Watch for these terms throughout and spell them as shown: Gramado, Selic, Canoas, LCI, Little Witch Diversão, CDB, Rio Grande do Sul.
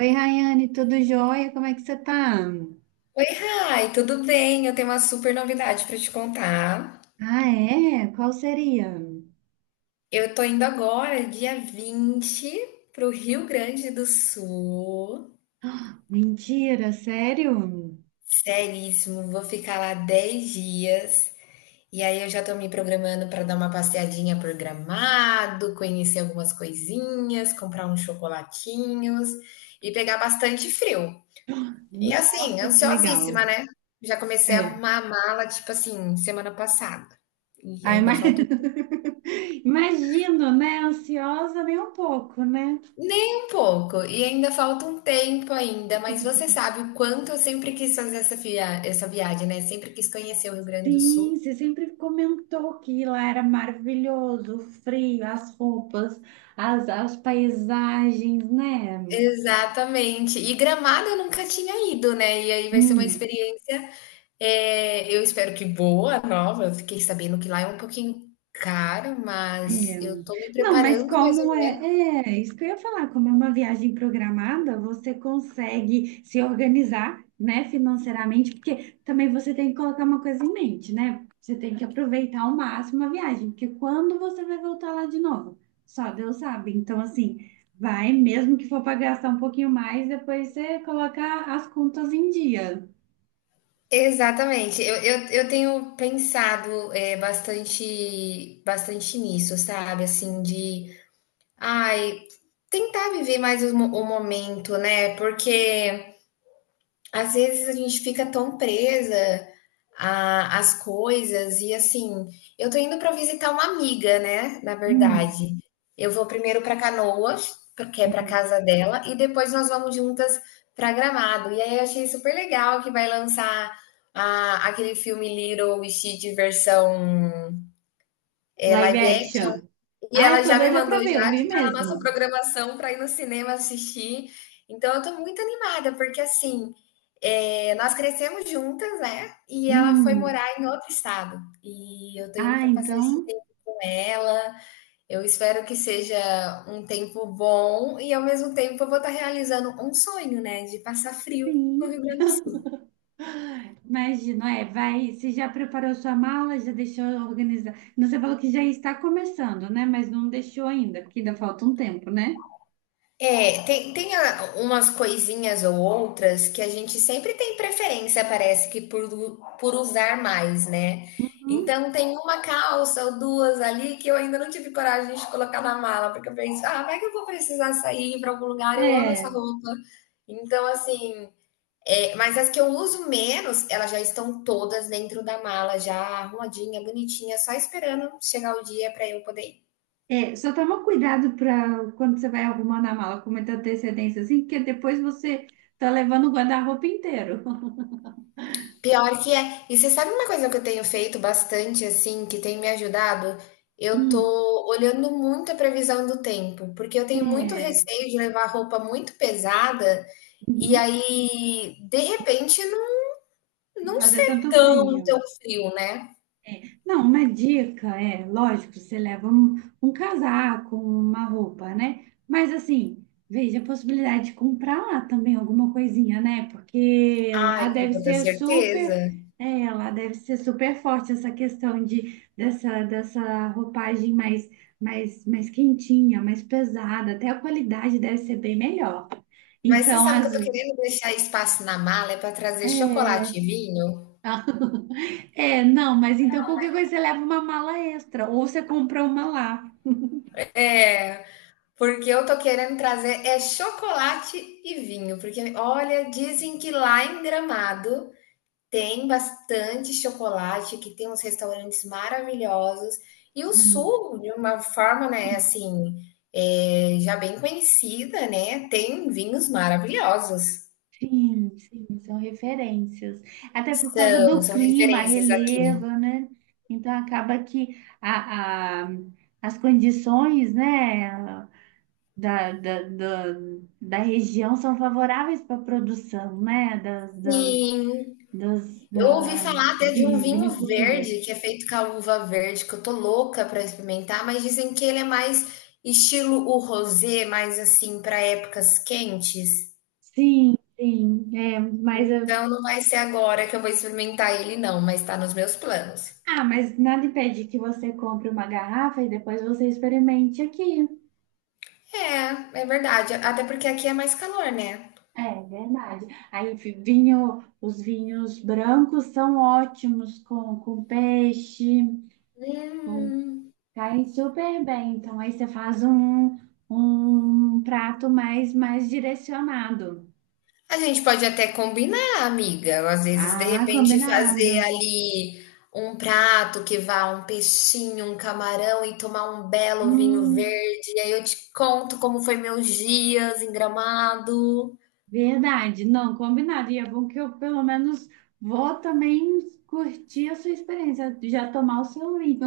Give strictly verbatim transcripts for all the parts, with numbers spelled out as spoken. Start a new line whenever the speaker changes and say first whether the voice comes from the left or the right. right: Oi, Rayane, tudo jóia? Como é que você tá?
left: Oi, Rai, tudo bem? Eu tenho uma super novidade para te contar.
right: Ah, é? Qual seria?
left: Eu tô indo agora, dia vinte, pro Rio Grande do Sul.
right: Mentira, sério?
left: Seríssimo, vou ficar lá dez dias. E aí eu já tô me programando para dar uma passeadinha por Gramado, conhecer algumas coisinhas, comprar uns chocolatinhos e pegar bastante frio. E assim,
right: Nossa, que legal.
left: ansiosíssima, né? Já comecei a
right: É.
left: arrumar a mala, tipo assim, semana passada. E
right: Ai,
left: ainda
right: mas...
left: falta um.
right: Imagino, né? Ansiosa nem um pouco, né?
left: Nem um pouco, e ainda falta um tempo ainda, mas você sabe o quanto eu sempre quis fazer essa via essa viagem, né, sempre quis conhecer o Rio Grande do Sul.
right: Sim, você sempre comentou que lá era maravilhoso, o frio, as roupas, as, as paisagens, né?
left: Exatamente. E Gramado eu nunca tinha ido, né, e aí vai ser uma
right: Hum.
left: experiência, eh, eu espero que boa, nova. Eu fiquei sabendo que lá é um pouquinho caro, mas
right: É.
left: eu tô me
right: Não, mas
left: preparando mais
right: como
left: ou menos.
right: é, é isso que eu ia falar, como é uma viagem programada, você consegue se organizar, né, financeiramente, porque também você tem que colocar uma coisa em mente, né? Você tem que aproveitar ao máximo a viagem, porque quando você vai voltar lá de novo? Só Deus sabe. Então, assim, vai, mesmo que for para gastar um pouquinho mais, depois você coloca as contas em dia.
left: Exatamente, eu eu eu tenho pensado, eh, bastante bastante nisso, sabe, assim, de Ai, tentar viver mais os mo o momento, né, porque às vezes a gente fica tão presa a às coisas e, assim, eu tô indo para visitar uma amiga, né, na
right: Hum.
left: verdade. Eu vou primeiro para Canoas, porque é para casa dela, e depois nós vamos juntas para Gramado. E aí eu achei super legal que vai lançar a aquele filme Little Witch Diversão, eh,
right: Live
left: live action.
right: action.
left: E
right: Ah, eu
left: ela
right: tô
left: já me
right: doida
left: mandou
right: pra ver, eu
left: já
right: vi
left: que tá na nossa
right: mesmo.
left: programação para ir no cinema assistir. Então eu tô muito animada, porque assim, é, nós crescemos juntas, né? E ela foi
right: Hum.
left: morar em outro estado. E eu tô indo
right: Ah,
left: para passar esse
right: então.
left: tempo com ela. Eu espero que seja um tempo bom e, ao mesmo tempo, eu vou estar realizando um sonho, né, de passar frio no Rio
right: Sim,
left: Grande do Sul.
right: imagino, é, vai, você já preparou sua mala, já deixou organizada. Você falou que já está começando, né? Mas não deixou ainda, porque ainda falta um tempo, né?
left: É, tem, tem a- umas coisinhas ou outras que a gente sempre tem preferência, parece que por, lu- por usar mais, né?
right: Uhum.
left: Então tem uma calça ou duas ali que eu ainda não tive coragem de colocar na mala, porque eu penso, ah, vai que eu vou precisar sair para algum lugar, eu amo essa
right: É,
left: roupa. Então, assim, é, mas as que eu uso menos, elas já estão todas dentro da mala, já arrumadinha, bonitinha, só esperando chegar o dia para eu poder ir.
right: é, só toma cuidado para quando você vai arrumando a mala com muita antecedência, assim, porque depois você tá levando o guarda-roupa inteiro.
left: Pior que é. E você sabe uma coisa que eu tenho feito bastante, assim, que tem me ajudado? Eu
right: Hum,
left: tô olhando muito a previsão do tempo, porque eu tenho muito
right: é,
left: receio de levar roupa muito pesada e
right: uhum,
left: aí, de repente, não, não
right: fazer
left: ser
right: tanto
left: tão, tão
right: frio.
left: frio, né?
right: Não, uma dica é, lógico, você leva um, um casaco, uma roupa, né? Mas assim, veja a possibilidade de comprar lá também alguma coisinha, né? Porque
left: Ai,
right: lá
left: com
right: deve
left: toda
right: ser
left: certeza.
right: super, é, lá deve ser super forte essa questão de dessa, dessa roupagem mais, mais, mais quentinha, mais pesada, até a qualidade deve ser bem melhor.
left: Mas você
right: Então,
left: sabe que eu
right: às,
left: tô querendo deixar espaço na mala é para trazer
right: é,
left: chocolate e vinho?
right: É, não, mas então qualquer coisa você leva uma mala extra ou você compra uma lá.
left: É, porque eu tô querendo trazer é chocolate e vinho, porque olha, dizem que lá em Gramado tem bastante chocolate, que tem uns restaurantes maravilhosos, e o
right: Hum,
left: sul, de uma forma, né, assim, é, já bem conhecida, né, tem vinhos maravilhosos.
right: Sim, sim, são referências. Até por causa
left: São,
right: do
left: são
right: clima,
left: referências aqui.
right: relevo, né? Então acaba que a, a- as condições, né, da, da, da, da região são favoráveis para a produção, né, das, da,
left: Sim,
right: das,
left: eu ouvi
right: da
left: falar até de um
right: vi-
left: vinho
right: vinicultura.
left: verde, que é feito com a uva verde, que eu tô louca pra experimentar, mas dizem que ele é mais estilo o rosé, mais assim, pra épocas quentes.
right: Sim, sim, é, mas
left: Então não vai ser agora que eu vou experimentar ele, não, mas tá nos meus planos.
right: ah, mas nada impede que você compre uma garrafa e depois você experimente aqui.
left: É, é verdade. Até porque aqui é mais calor, né?
right: É verdade. Aí fi- vinho, os vinhos brancos são ótimos com, com peixe, com,
left: Hum.
right: caem super bem. Então aí você faz um, um prato mais, mais direcionado.
left: A gente pode até combinar, amiga. Às vezes, de
right: Ah,
left: repente, fazer
right: combinado.
left: ali um prato que vá um peixinho, um camarão e tomar um belo vinho
right: Hum,
left: verde. E aí eu te conto como foi meus dias em Gramado.
right: verdade. Não, combinado. E é bom que eu pelo menos vou também curtir a sua experiência, já tomar o seu vinho.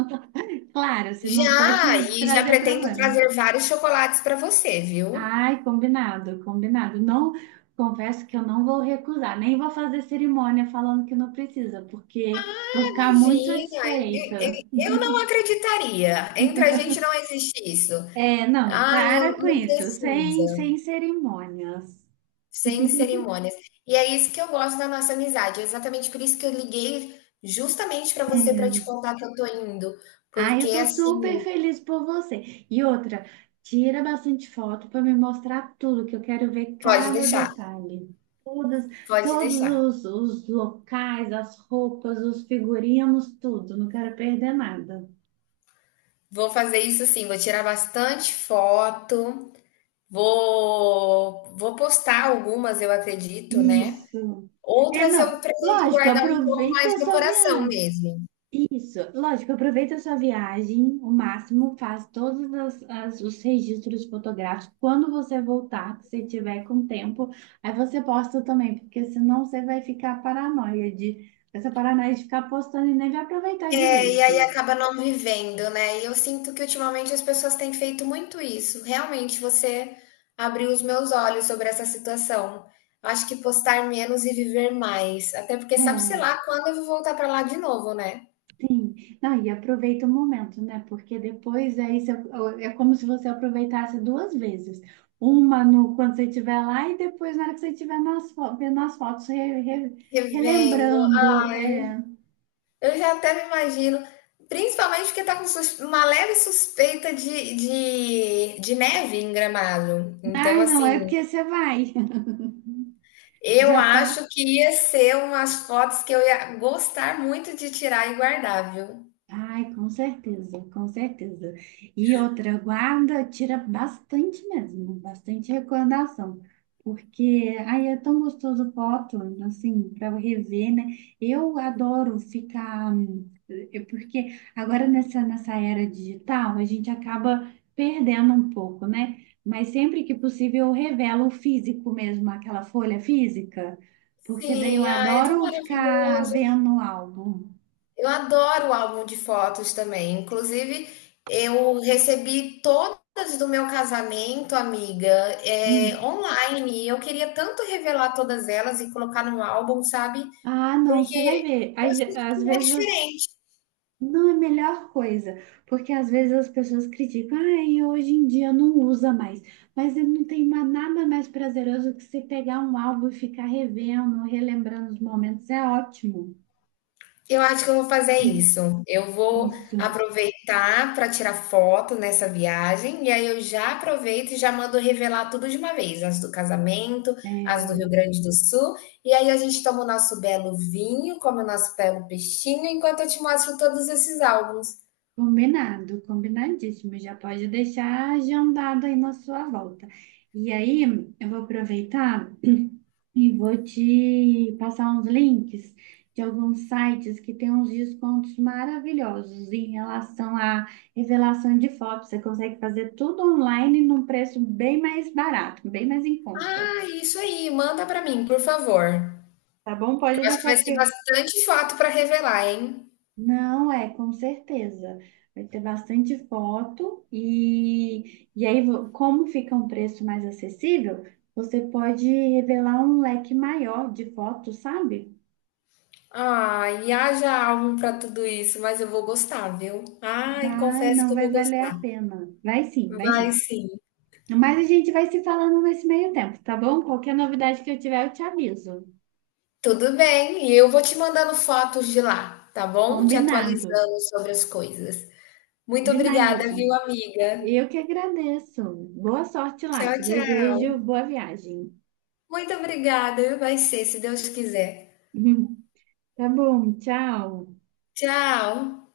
right: Claro, se não for
left: Já,
right: te
left: e já
right: trazer
left: pretendo
right: problema.
left: trazer vários chocolates para você, viu?
right: Ai, combinado, combinado. Não, confesso que eu não vou recusar, nem vou fazer cerimônia falando que não precisa, porque vou
left: Ah,
right: ficar muito
left: imagina. e- e-
right: satisfeita.
left: Eu não acreditaria. Entre a gente não existe isso.
right: É, não,
left: Ah, eu
right: para com
left: não
right: isso, sem,
left: preciso.
right: sem cerimônias.
left: Sem cerimônias. E é isso que eu gosto da nossa amizade. É exatamente por isso que eu liguei justamente para você para
right: É,
left: te contar que eu tô indo,
right: ah,
left: porque
right: eu tô super
left: assim,
right: feliz por você. E outra, tira bastante foto para me mostrar tudo, que eu quero ver
left: pode
right: cada
left: deixar,
right: detalhe. Todas,
left: pode
right: todos
left: deixar.
right: os, os locais, as roupas, os figurinos, tudo. Não quero perder nada.
left: Vou fazer isso sim, vou tirar bastante foto, vou vou postar algumas, eu acredito, né?
right: Isso. É,
left: Outras eu
right: não.
left: pretendo
right: Lógico,
left: guardar um pouco
right: aproveita
left: mais
right: a
left: no
right: sua
left: coração
right: viagem.
left: mesmo.
right: Isso, lógico, aproveita a sua viagem o máximo, faz todos as, as- os registros fotográficos. Quando você voltar, se você tiver com tempo, aí você posta também, porque senão você vai ficar paranoia de essa paranoia de ficar postando e nem vai aproveitar
left: É, e aí
right: direito.
left: acaba não vivendo, né? E eu sinto que ultimamente as pessoas têm feito muito isso. Realmente, você abriu os meus olhos sobre essa situação. Acho que postar menos e viver mais. Até porque sabe-se
right: É.
left: lá quando eu vou voltar pra lá de novo, né?
right: Sim, não, e aproveita o momento, né? Porque depois é isso, é como se você aproveitasse duas vezes. Uma no, quando você estiver lá e depois na hora que você estiver nas, fo- vendo as fotos, re- re-
left: Revendo.
right: relembrando.
left: Ai,
right: É...
left: eu já até me imagino. Principalmente porque tá com sus- uma leve suspeita de, de, de neve em Gramado. Então,
right: Ai, não, é
left: assim,
right: porque você vai,
left: eu
right: já tá.
left: acho que ia ser umas fotos que eu ia gostar muito de tirar e guardar, viu.
right: Ai, com certeza, com certeza. E outra, guarda, tira bastante mesmo, bastante recordação. Porque aí é tão gostoso foto, assim, para rever, né? Eu adoro ficar. hum, é, porque agora nessa, nessa era digital, a gente acaba perdendo um pouco, né? Mas sempre que possível eu revelo o físico mesmo, aquela folha física, porque daí eu
left: Sim, ah, é tão
right: adoro ficar
left: maravilhoso.
right: vendo o álbum.
left: Eu adoro o álbum de fotos também, inclusive eu recebi todas do meu casamento, amiga, eh, online, e eu queria tanto revelar todas elas e colocar num álbum, sabe,
right: Ah, não, você vai
left: porque
right: ver.
left: eu
right: Às,
left: sinto que
right: às
left: é
right: vezes as-
left: diferente.
right: não é a melhor coisa, porque às vezes as pessoas criticam, ah, e hoje em dia não usa mais. Mas não tem ma- nada mais prazeroso que você pegar um álbum e ficar revendo, relembrando os momentos. É ótimo.
left: Eu acho que eu vou fazer isso. Eu vou
right: Isso.
left: aproveitar para tirar foto nessa viagem, e aí eu já aproveito e já mando revelar tudo de uma vez, as do casamento, as do Rio
right: É,
left: Grande do Sul, e aí a gente toma o nosso belo vinho, come o nosso belo peixinho, enquanto eu te mostro todos esses álbuns.
right: combinado, combinadíssimo. Já pode deixar agendado aí na sua volta. E aí, eu vou aproveitar. E vou te passar uns links de alguns sites que têm uns descontos maravilhosos em relação à revelação de fotos. Você consegue fazer tudo online num preço bem mais barato, bem mais em conta.
left: Ah, isso aí, manda para mim, por favor.
right: Tá bom?
left: Que
right: Pode
left: eu acho que
right: deixar
left: vai
right: aqui.
left: ser bastante foto para revelar, hein?
right: Não, é, com certeza. Vai ter bastante foto e, e aí, vo- como fica um preço mais acessível, você pode revelar um leque maior de fotos, sabe?
left: Ai, haja álbum para tudo isso, mas eu vou gostar, viu? Ai,
right: Vai,
left: confesso
right: não
left: que eu
right: vai
left: vou
right: valer a
left: gostar.
right: pena. Vai sim, vai sim.
left: Vai sim,
right: Mas a gente vai se falando nesse meio tempo, tá bom? Qualquer novidade que eu tiver, eu te aviso.
left: tudo bem. E eu vou te mandando fotos de lá, tá bom? Te
right: Combinado.
left: atualizando sobre as coisas. Muito obrigada, viu,
right: Combinadíssimo.
left: amiga?
right: Eu que agradeço. Boa sorte lá.
left: Tchau,
right: Te
left: tchau.
right: desejo boa viagem.
left: Muito obrigada, vai ser, se Deus quiser.
right: Tá bom, tchau.
left: Tchau.